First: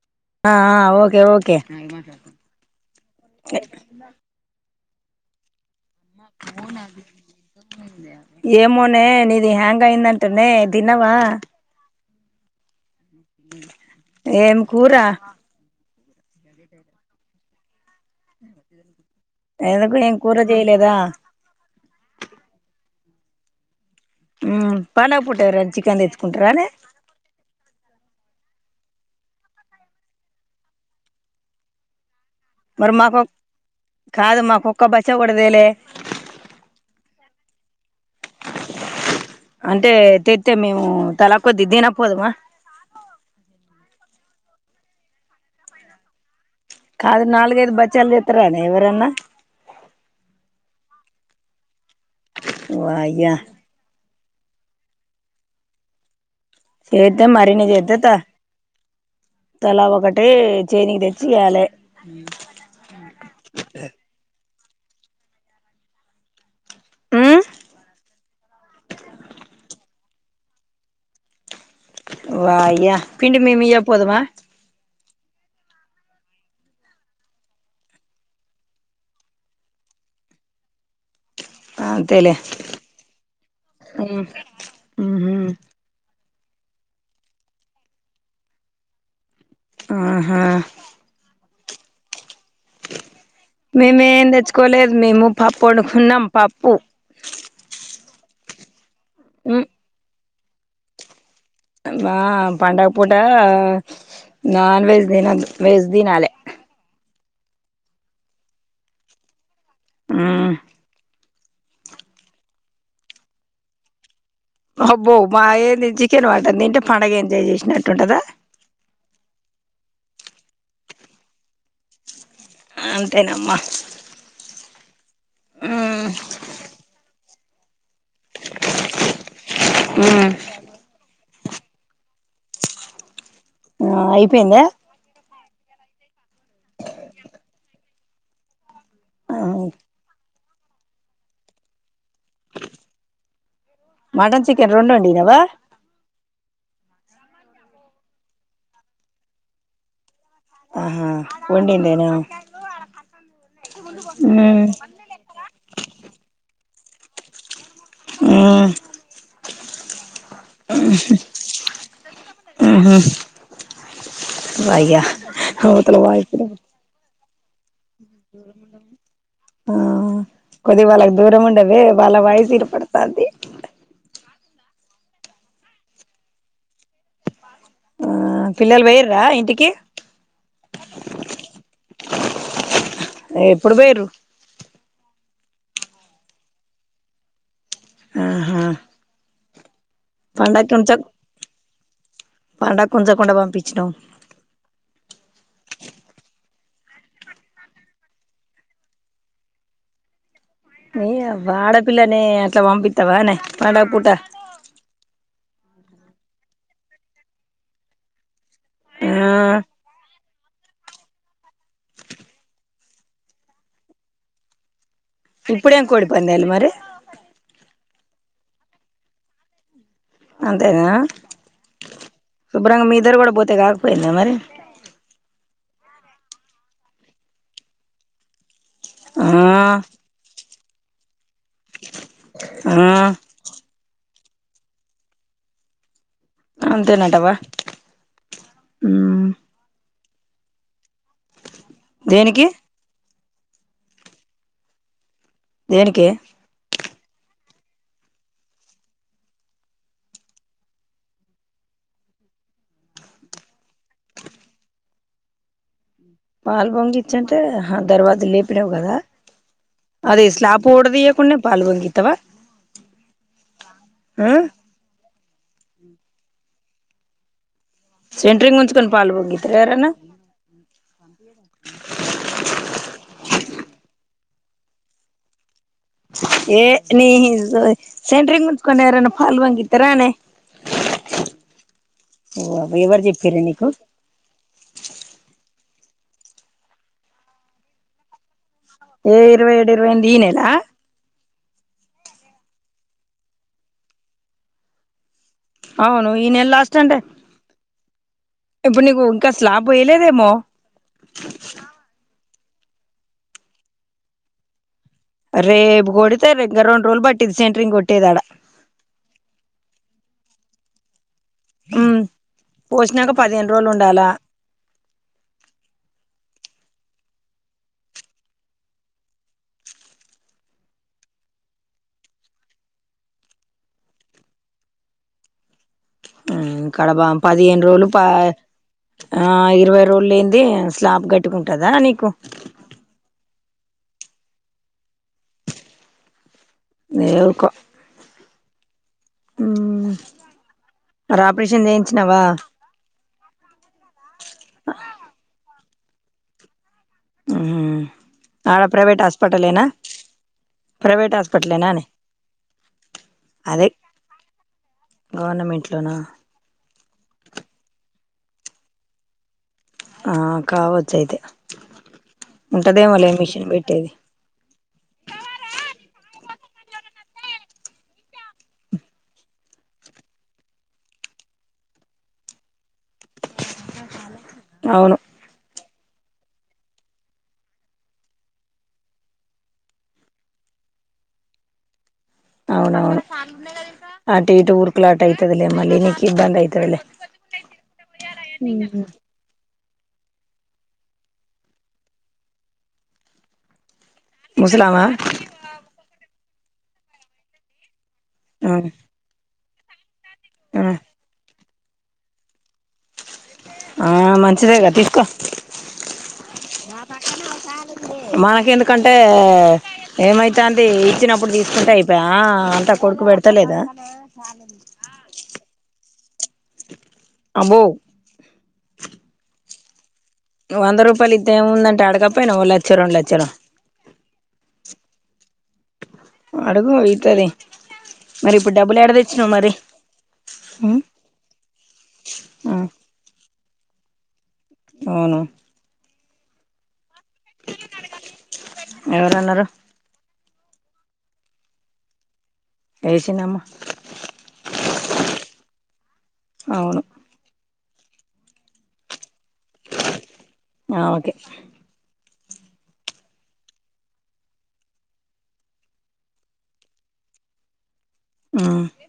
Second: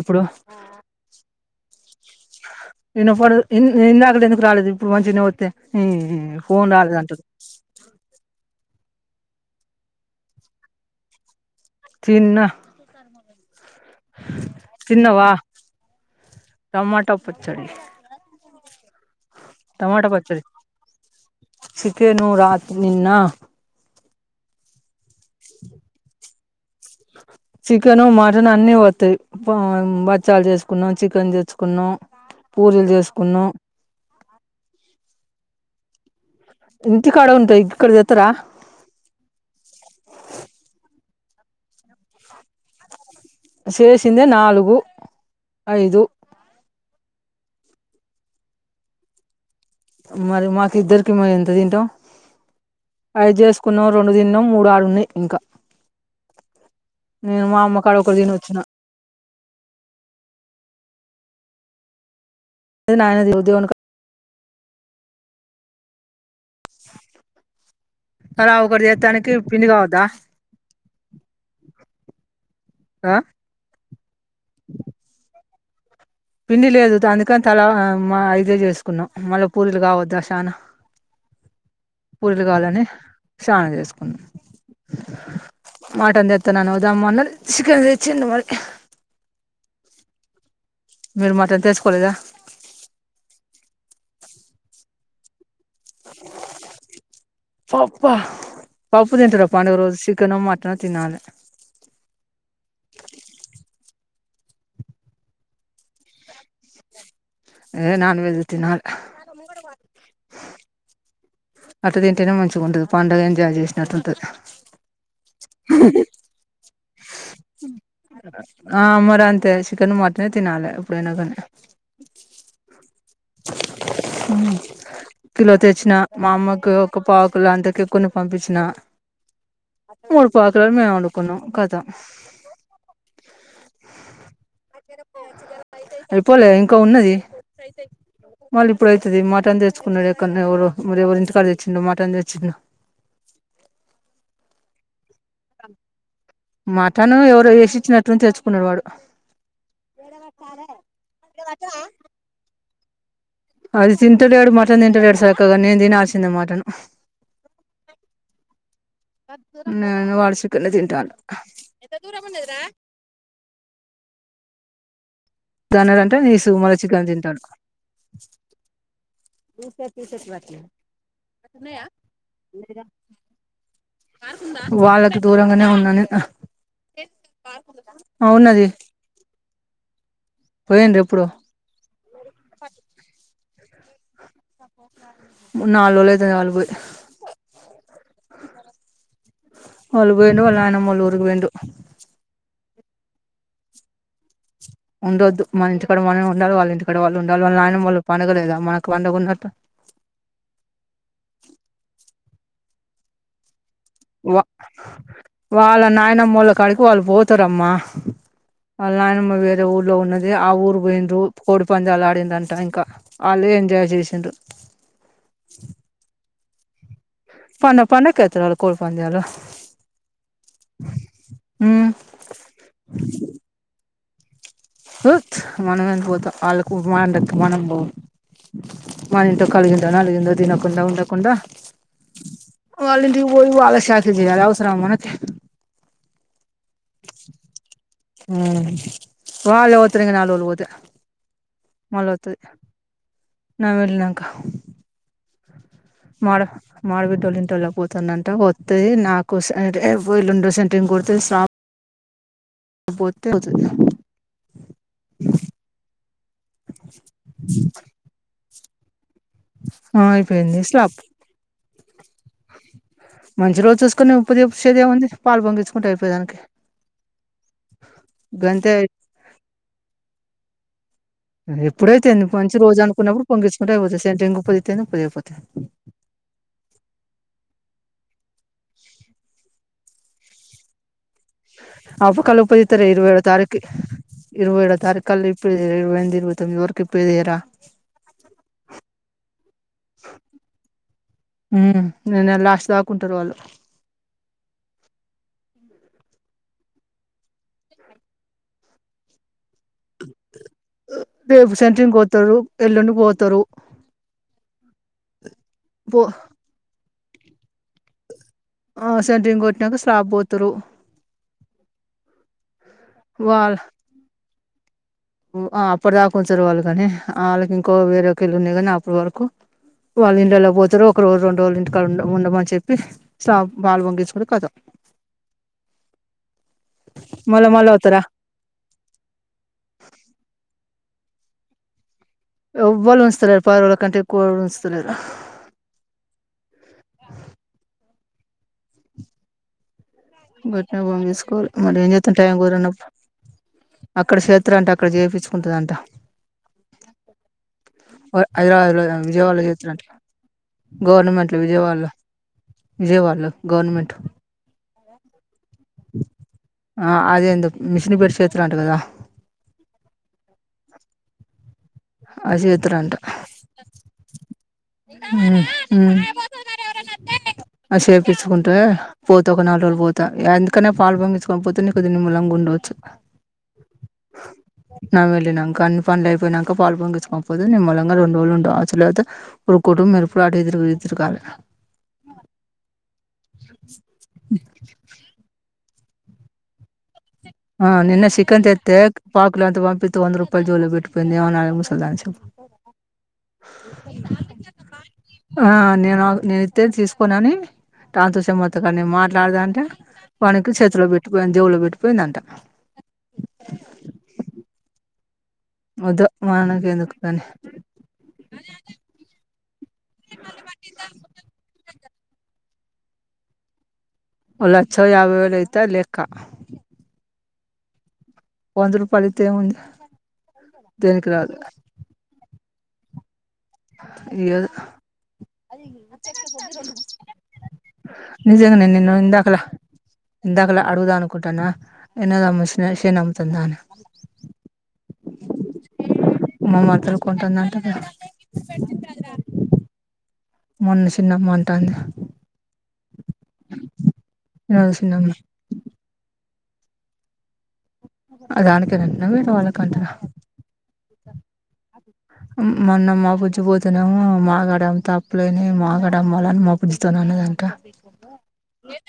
ఇప్పుడు ఆ ఆ ఓకే ఓకే ఇనపడదు ఇన్ ఇందాకల ఎందుకు రాలేదు [unintelligible] ఈ ఫోన్ రాలేదంట ఏమోనే నీది హ్యాంగ్ అయిందంటనే తిన్నవా తిన్నా [inaudible] ఏం కూరా టమాట పచ్చడి. ఎందుకు టమాటా ఏం కూర పచ్చడి చేయలేదా చికెను రాత్రి నిన్న హ్మ్ పండగ పూట ఎవరైన చికెన్ తెచ్చుకుంటారనే. చికెను మటను అన్నీ ఒత్తాయి బచ్చాలు చేసుకున్నాం చికెన్ తెచ్చుకున్నాం పూరీలు మరి మాకు చేసుకున్నాం కాదు మాకు ఒక్క బచ్చా కూ డదేలే ఇంతి కాడ ఉంటాయి ఇక్కడిక్ తెత్తార అంటే తెత్తే మేము తల కొద్ది దినకపోదుమా చేేసిందే నాలుగు ఐదు. కాదు నాలుగైదు బచ్చాల్ చేత్తరానే ఎవరన్నా మరి మాకు ఇద్దరికి మేం ఎంత తింటాం అయి వాయ్యా చేసుకున్నం రొ డు తిన్నం మూడు ఆడున్నాయి ఇంకా. చేద్దే నేను మా మరిన్ని అమ్మకాడ చేద్దే త ఒకటి తినొచ్చిన తలా ఒకటీ చేనికి తెచ్చి ఇయాలే. [unintelligible] మ్మ్ తలా ఒకటి చేత్తానికి పిండి కావద్దా వాయ్య ఆ పిండి మేమియ్య పోదుమా. పిండి లేదు అందుకని తలా మా ఐదే చేసుకున్నాం మళ్ళా పూరీలు కావద్ద చానా అంతేలే పూరీలు కావాలని చానా చేసుకున్నాం ఉహు మటన్. [unintelligible] చికెన్ తెచ్చింది మరి. ఆహా మీరు మాత్రం తెర్చుకోలేదా మేమేం తెచ్చుకోలేదు మేము పప్పు అడుకున్నాం పప్పు వా పాప్పుపు తింటారు పండుగ రోజు చికెన్ మటన్ తిన్నను మా పండగ పూట నాన్ వెజ్ తిన వెజ్ తినాలే ఏ నాన్ వెజ్ త నాలు ఆ అటు తింటేనే మంచిగా ఉంటది పండుగ ఎంజాయ్ చేసినట్టు ఉంటుది అబ్బో మా ఏ చికెన్ పంటంది తింటే పడుగ ఎంజాయ్ చేసినట్టుంటదా ఇప్పుడు అంతే చికెన్ మటనే తినాలి ఇప్పుడైనా కానీ అంతేనమ్మ కిలో తెచ్చిన మా అమ్మకు ఒక పావు క్కులు అంతక ఎక్కుని పంపించిన మూడు పావు కిలో మేం వండు కును కథం ఆ అయిపోయిందా పోలే ఇంకా ఉన్నది సై సై మళ ఇప్పుడుతుది మటన్ తెన్నాడు ఎక్కనే ఎవరి ఎవరు ఇంటికాడ తెచ్చిండో మా మటన్ తెచ్చిండు మటన్ చికెన్ రెండు వడినావా మాటను ఎవరు వేసిచ్చినట్టు తెలుచ్చుకున్నాడు వాడు ఆహా వడిందేనా అది తింతంటడూడు మటన్ తింటాడుెడు సాక్గా నే దిన ఆార్చింద మటన్ ఉమ్ నేను వాళ్ళ చికెన్ తింటాల దూరం ఓయ్య దన్న అంటే నీసు మళ్ళీ చికెన్ తింటాడు ఆ కొద్దిగా వాళ్ళకు దూరం ఉండవే వాళ్ళ వాయిస్ పడుతుంది వాళ్ళకు దూరంగానే ఉన్నాను నేను ఆ ఉన్నది పిల్లలు వేయిర్రా ఇంటికి పోయిండ్రు ఎప్పుడో ఎప్పుడు పోయిర్రు నాలుగు రోజులు అయితాంది వాళ్ళు పోయి. ఆహా వాళ్ళు పోయిర వాళ్ళ నాయనమోళ్ల ఊరుకి పోయిర్లు. పండగకి ఉంచకుండా పంపించినవు. ఇక్కడ వాళ్ళు ఉండాలి వాళ్ళ నాయనమ్మలకు పండగలేదా మనకు పండగున్నట్ నే అవ్వ ఆడపిల్లనే అట్లా పంపిత్తవానే. పండగ పూట వా వాళ్ళ నాయనమ్మళ్ళ కాడికి వాళ్ళు పోతారమ్మా వాళ్ల ఆ నాయనమ్మ వేరే ఊరులో ఉన్నది ఆ ఊరు పోయి కోడి పందాలు ఆడిందంట ఇంకా వాళ్ళే ఎంజాయ్ చేసిండ్రు ఇప్పుడే ఏం కోడి పందాలు మరి. పండ పండకి ఐతాయ్ వాళ్లకి కోడి పందాలు. అంతేనా ఉమ్ శుభ్రంగ మీ ఇద్దరు కూడా పోతే కాదు. దా మరి తుత్ మనమేందుకు పోతా వాళ్ళకు మన లెక్క మనం పోమ్ మనింట్ల ఆ కలిగింత నాలుగుగింద దిన కుంద ఉండకుండా ఆ వాళ్ళింటికి వొయ్ వాళ్ళ చ యాలి అవసరమా మనకి అంతేనంటవా ఊ మ్మ్ వాళ్లే తుంగ నాలుగు రోజులు ఒత మళ్ల ఒత్తది దేనికి న వెళ్ళినంకా దేనికె మా ఆడబిడ్డోళ్ల ఇంటోళ్ళకు పోతాండంట వత్తే నాకోసం [inaudible] పోతే అవుతది పాలు పొంగిచ్చుంటే దరవాజ లేపు డవు కదా అదే అయిపోయింది స్లాప్ స్లాబ్ ఊడదియా కున్న పాలు పొంగి తవా మంచి రోజు చూసుకొని ఉప్పు చేసేది ఏముంది పాలు పొంగించ్చుకుంటే అయిపోయేదానికి సెంట్రింగ్ గంతే ముంచకొని పాల్ పొంగిస్తారా యరనా అ ఎప్పుడైతేంది మంచి రోజాను ఉన్నప్పుడు పొంగించుకుంటయి పోతది సంట్ రింగ్ పదితేయి పది అయిపోతయి ఏ న సెంట్రింగ్ ఉంచకనేవారనా ఫాల్ వంగితారనేే ఆప కల్ ఉపదీతారు ఇరవ ఏళ చెప్పిర్రు తారీఖు నీకు ఇరువ ఏళ్ళ తారీఖ అల్ ఇప్పుద ఇంద ఇరు తవఊకి ఇప్పుిదయరా ఏ ఇరవై ఏడు ఇరవైంద ఈనెలా హమ్ మేనెల లాస్ట్ తాకుంటారు వాళ్ళు అవును ఈనెల లాస్ట్ అంటే ఇప్పుడు నీకు ఇంకా స్లాబ్ వేయలేదేమో రేపు సెంటరింగ్ కోతారు ఎల్లుండి పోతారు రేపు పో గోడితే రింగ రెండురోజుల్ బట్టి ఇది సెంటరింగ్ కొటేది అడా ఆ సెంటరింగ్ కోట్టినాక స్లాబ్ పోతారు పోసినాక పదిహేను వాళ్ళ రోజులు ఉండాలా అప్పటి దాకా ఉంచారు వాళ్ళు కాని వాళ్ళకి ఇంకో వేరేెళ్ళు ఉన్నాయి కానీ అప్పటి వాళ్ళకు వాళ్ళు ఇంట్లోకి పోతారు ఒక రోజు రెండు రోజులు ఇంటికా ఉండ ఉండమని చెప్పి సా బాలు వంగించుకని కతాం కడబ పదిహేను రోజలు అవుతారా ఆ ఇరవై రోల్ లేనింది స్లాబ్ గట్టుకుంటదా నీకు ఎవవాళు ఉంచలేరు పది రోజుల కంటే ఎక్కువ ఉంచితలేరు నేవుకా ఉమ్ గట్టిన బా చేసుకోవాలి మరి ఏం చేతుం టైం కోరన్నప్పుడు అక్కడ చేత్ర అంటే అక్కడ చేయించుకుంటుంది అంట ఉమ్ ఆడ హైదరాబాద్లో ప్రైవేట్ విజయవాడలో హాస్పిటలేనా చేతునట్లు ప్రైవేట్ గవర్నమెంట్లు హాస్పిటలేనా అని విజయవాడలో విజయవాడలో గవర్నమెంట్ గవర్నమెంట్ ఆ అదేంత మిషని బెట్టి చేతులాంట కదా ఆ కావచ్చ అయితే అశిత్రంట ఉంటదేమోలే మిషన్ పెట్టేది ఆ సేపచ్చుకుంటే పోతా ఒక నాలుగు రోజులు పోతా అందుకనే పాలు పొంగించుకొని పోతే నీకుదిీ ని మలంగా ఉండవచ్చు అవును నామె వెలి నం కని పనులు లెపోనంకా పాల్ పొంగించుకోకపోతే నిమ్ మలంగా రెండు రళ్ళు ఉంటావు అలువాత కుటుంబ ఎరుప్పుడు ఆటదురు ఎదురుకాలి అవునవును ఆట ఇటు ఊర్కులు ఆట అయితది మళనికి ఇబందంది యితే వాళలే ఆ నిన్న సిక్కంత ఇ తేక్ పక్లు అంత పంపిత్ వంద్రు ప్పు జోల పెెట్పోయింది అనాలే ముసలమాన్ స ముసలామా ఆ నేను ఆ నేనైతే తీసుకోనని టాన్ తూషం ఉమ్ మొత్తగానీమాట్లాడదా అంటే పనికి ఉమ్ చేతు లో పెట్టుపోయి దవులో పెట్టు పోయింది అంట ఆ మంచిదేగా తీసుకో వద్దు మనకి ఎందుకు గాని మనకి ఎందుకంటే ఏమైతాది ఇచ్చినప్పుడు తీసుకుంటే అయి బా అంతా కొడుకు పెడతలేదా ఓ లచ్చో యావై వేల్ అయితాది లెక్క అబ్బో వంద రూపాయలు ఇస్తే ఏముంది వంద దేనికి రూపాయలు ఇస్తే రాదు ముందంటే అడకప్పయినా ఓ ల లచ్చ రెండు లక్షలో ఈయదు అడుగు ఇత్తది మరి ఇప్పుడు నిజంగా నేను డబ్బులు ఏడ నిన్ను తెచ్చినావు ఇందాకలా మరి ఇందాకలా ఉమ్ అడుగుదాం అనుకుంటున్నా ఎన్నదా ఆ మిన నముతుందా అ అవును అమ్మ మాత్రం కొంటుందంట మరి ఎవరన్నారు మొన్న చిన్నమ్మ అంటాంది ఏ చిన్నమ్మ ఈరోజు చిన్నమ్మ అవును అది అనుకుదన్న వరు వాళ్ళకంటార ఆ ఓకే మొన్న మా బుజ్జిపోతేనేమో మా గాడ అంతా అప్పులయినాయి మా గడ అమ్మాలని మా బుజ్జి తోని అన్నదంట ఉమ్ ఏత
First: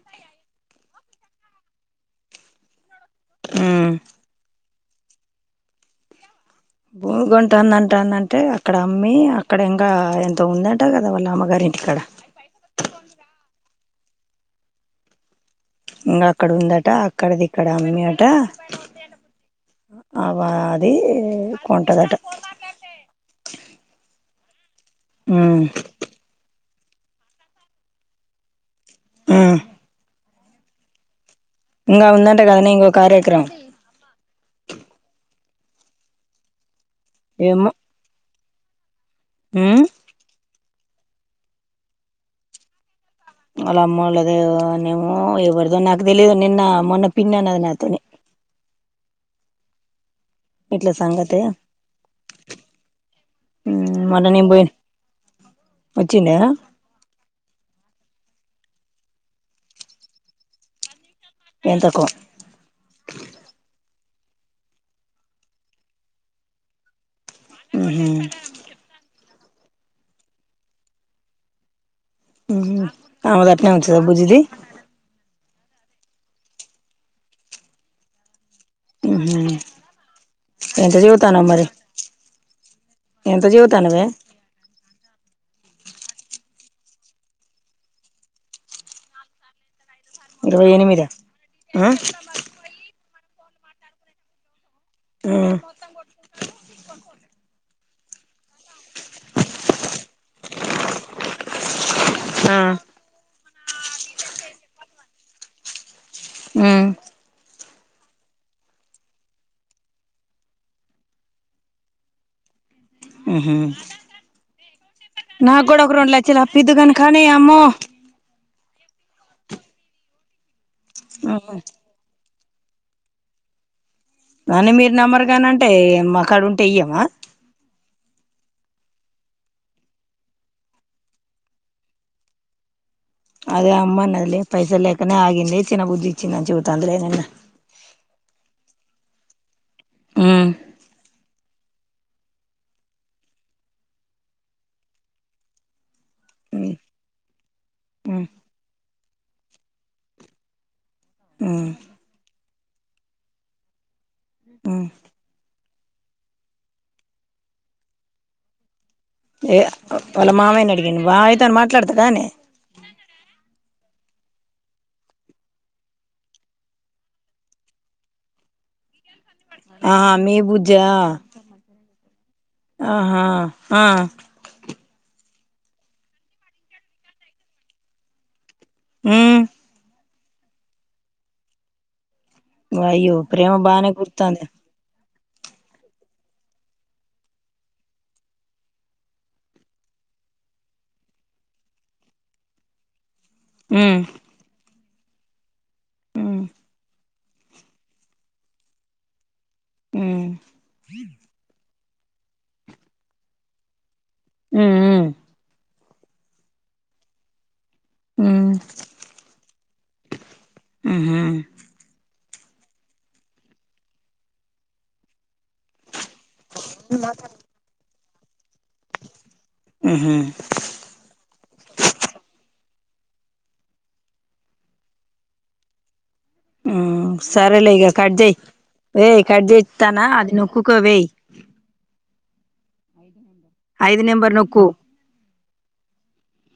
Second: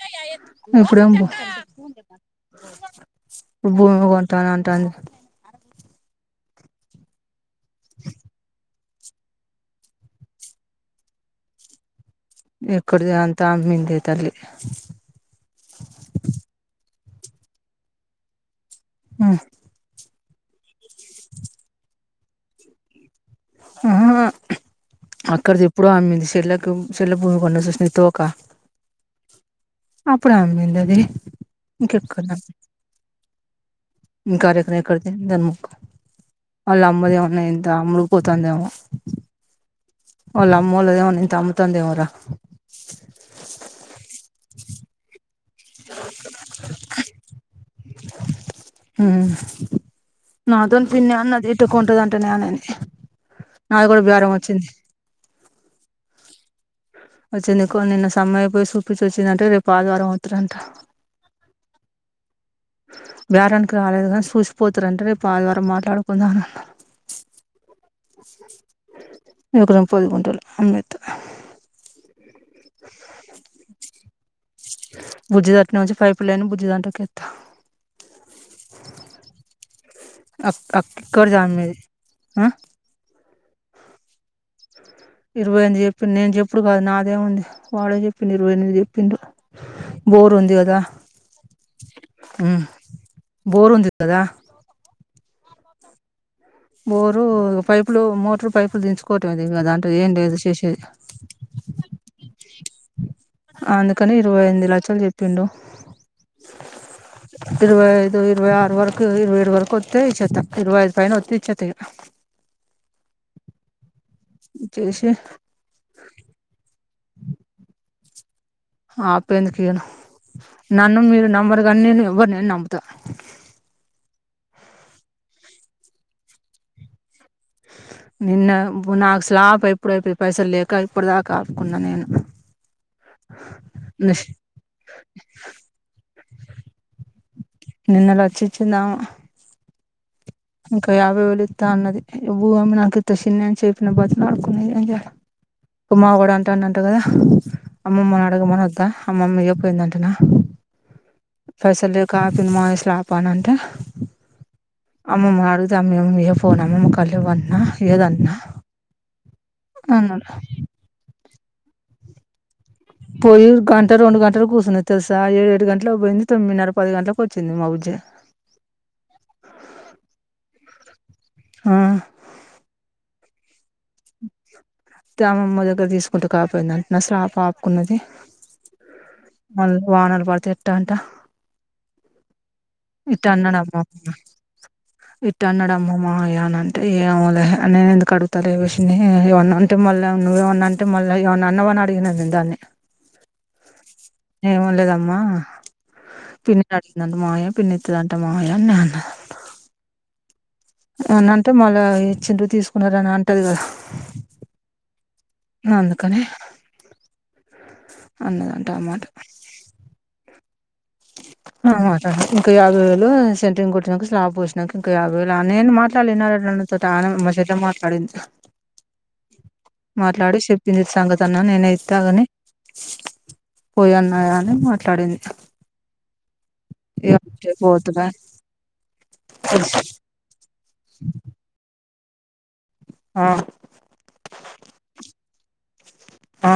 ఇప్పుడేమో బొ ఇప్పుడు ఉమ్ భూమి కొంటాను అంటాందీ భూమి కొం కొంటాం అంటే అత్త అక్కడ అమ్మి అక్కడ ఇంకా ఎంత ఉందంటా కదా వాళ్ళ అమ్మగారి ఇంటికాడ ఎ కొడది అంత అ మిందైతలి అక్కడది ఇక్కడ మమి ఆట ఆ ఆబ అది కొంటదట అహ అక్కడ ఉమ్ ఎప్పుడ అమ్మింది చెల్లలకు చల భూమి కొన్న సూ స్నితవక ఆ అప్పుడు అమ్రిందది ఇంకా ఉందంటే కదనే ఇంకో కార్యక్రమం ఇ కార్యక్రేతే ధన్ము అల్ అమది ఉన్న ఎంత ఏమో అమ్కు తందామ ఊ ఓళమ్మళద ఉని తమ్మ తందేవరా అలా అమ్మ వాళ్దే నవు వర్ద నాకు తెలిదు నిన్న మొన్న పిన్న అన్నద నాతనే హ్మ్ నాతో పిన్ని సంగతి అన్న అది ఇట్టు కొంటంది అంటే ననేని నాకు కూడా మొన్న బేారం నేను వచ్చింది పోయిన వచ్చిండా వచ్చిందికు నిన్న సమ్మయపోయి చూపించి వచ్చిందంటే రేపు ఆదివారం అవుతారంట ఎంతకు వ్యారనికి రాలేదు కానీ చూసిపోతారంటే రేపు ఆదివారం మాట్లాడుకుందా అ ఉహు ఇంకు ద నచ్చ స బుజది బుజదాంట నుంచి పైప్లైన్ బుజదాంటకి ఎత్త ఉహు అ ఎంత అక్క చదువుతానవ్ జను మరి మ ఎంత చీవుతానువే ఇరవై ఎనిమిది చెప్పింది నేను చెప్పుడు కాదు నాదేముంది వాళ్డే చెప్పిం ఇరవై ఎనిమిది చెప్పిం బోర్ ఉంది ఇరవై కదా ఎనిమిదా ఆ బోర్ ఉంది కదా ఆ బోరు పైప్ ఇప్పుడు మోటర్ పైపులు దించుకోవటంఏంది కదాంటే ఏం లేదు చేసేది ఆ అందుకని ఇరవై ఎనిమిది లక్షలు చెప్పిండు హ ఇరవై ఐదు, ఇరవై ఆరు వరకు ఇరవై ఏరు వరకు వత్తే ఇచ్చేత్త ఇరవైదు పైన వత్తే ఇచ్చేత ఇగ ఉహు ఉ నా గోడ ఒక రొంలచ్చలు అప్పుద్దుకని కానీ, అమ్మో ఆ అప్పెందుకియను నన్ను మీరు నమ్మరుగానీ నేన ఎవ్వరినైన్ నమ్ త అని మీరు నమ్మరుగానంటే, మాకాడ ఉంటే ఇయ్యమా నిన్న బ్ నాక్ స్లాప్ ఎప్పుడైపి పైసల్ లేక ఇప్పుడుదాకా ఆపుకున్నా నేను అదే అమ్మ అన్నదిలే పైసల్ లేకనే ఆగింది, చిన బుజి చిన్నం చూతాందేలే నిన్న నిన్న లచ్చ ఇచ్చిందామె ఉమ్ ఇంకా యాభై వెళ్ ఇ తా అన్నది భూ అమ్మి నాకిత్త చినన్ చెప్పిన బతిమాకున ఏంద, మా వొడా అంటానంట ఉమ్ కదా, అమ్మమ్మని అడగమని వత్తా అమ్మమ్మ చెప్పోయింది అంటనా ఉమ్ పైసల్ లేకా సినామాస్ ల్ ఆపాలంటే ఉమ్ అమ్మ మార్ సమయం ఏ ఫోన్ అమ్మమ్మకల్లు పన్నా ఎదన్నా ఏ వాల్ల మామయ్యని అడిగిన్ వా తను మాట్లాడతదానే పోయి గంట రెండు గంటలకు కూస్సున్నది తెల్సా ఏడు గంట్లకు పోయింది, తొమ్మిదిన్నర పది గంట్లకు వచ్చింది మా బుజ్జి జా ఆ ఆహా ఆ కి అమ్మమ్మ దగ్గర తీసుకుంటే కాపోయిందట్న, స్లాప్ ఆపుకున్నది. ఉమ్ మళ్ వానర్ అదెట్ట అంట అయ్యో ప్రేమ బానే కుర్తాందె. ఇట్ అన్నాడమ్మ మావయ్య అనంటే ఏవొలే నేనెందుకు అడుతాలే విస్ని ఏవన్నా అంటే మళ్ళా నువ్వు ఏమన్నాంటే మళ్ళా ఏవన్నవ్, అన్నవని అడిగినది దాన్ని హు ఏవొ లేదమ్మా, ఉమ్ పిన్ని అడిగిందంట మాయ పిన్ని ఇత్తదంట మాయ అన్నా అంట హు అన అంటే మలె చ్చిండ్రు తీసుకున్నారని అంటది కదా ఉమ్ అందుకని ఉమ్ అన్నదంటా అ మాట ఉహు ఇంకా యాభై వేలు సెంటరింగ్ కొట్టినాక స్లాబ్ పోస్నాంక ఇంకా యాభై వేలు అ నే మా ల్ ఇన్నదంట నాతొ తాన్, మా చెల్లె మాట్లాడింది ఉహు మాట్లాడు చెప్పింది సంగత అన్న నేనైతే అగానే పోయాన్నాయా అని మాట్లాడింది ఆ ఇగ సరలే ఇగ పోతున్నా కడ్జెయ్ ఏయ్ కడ్జెతనా అది ను కుకో వేయ ఆ ఐదు నెంబర్ నొక్కు ఆ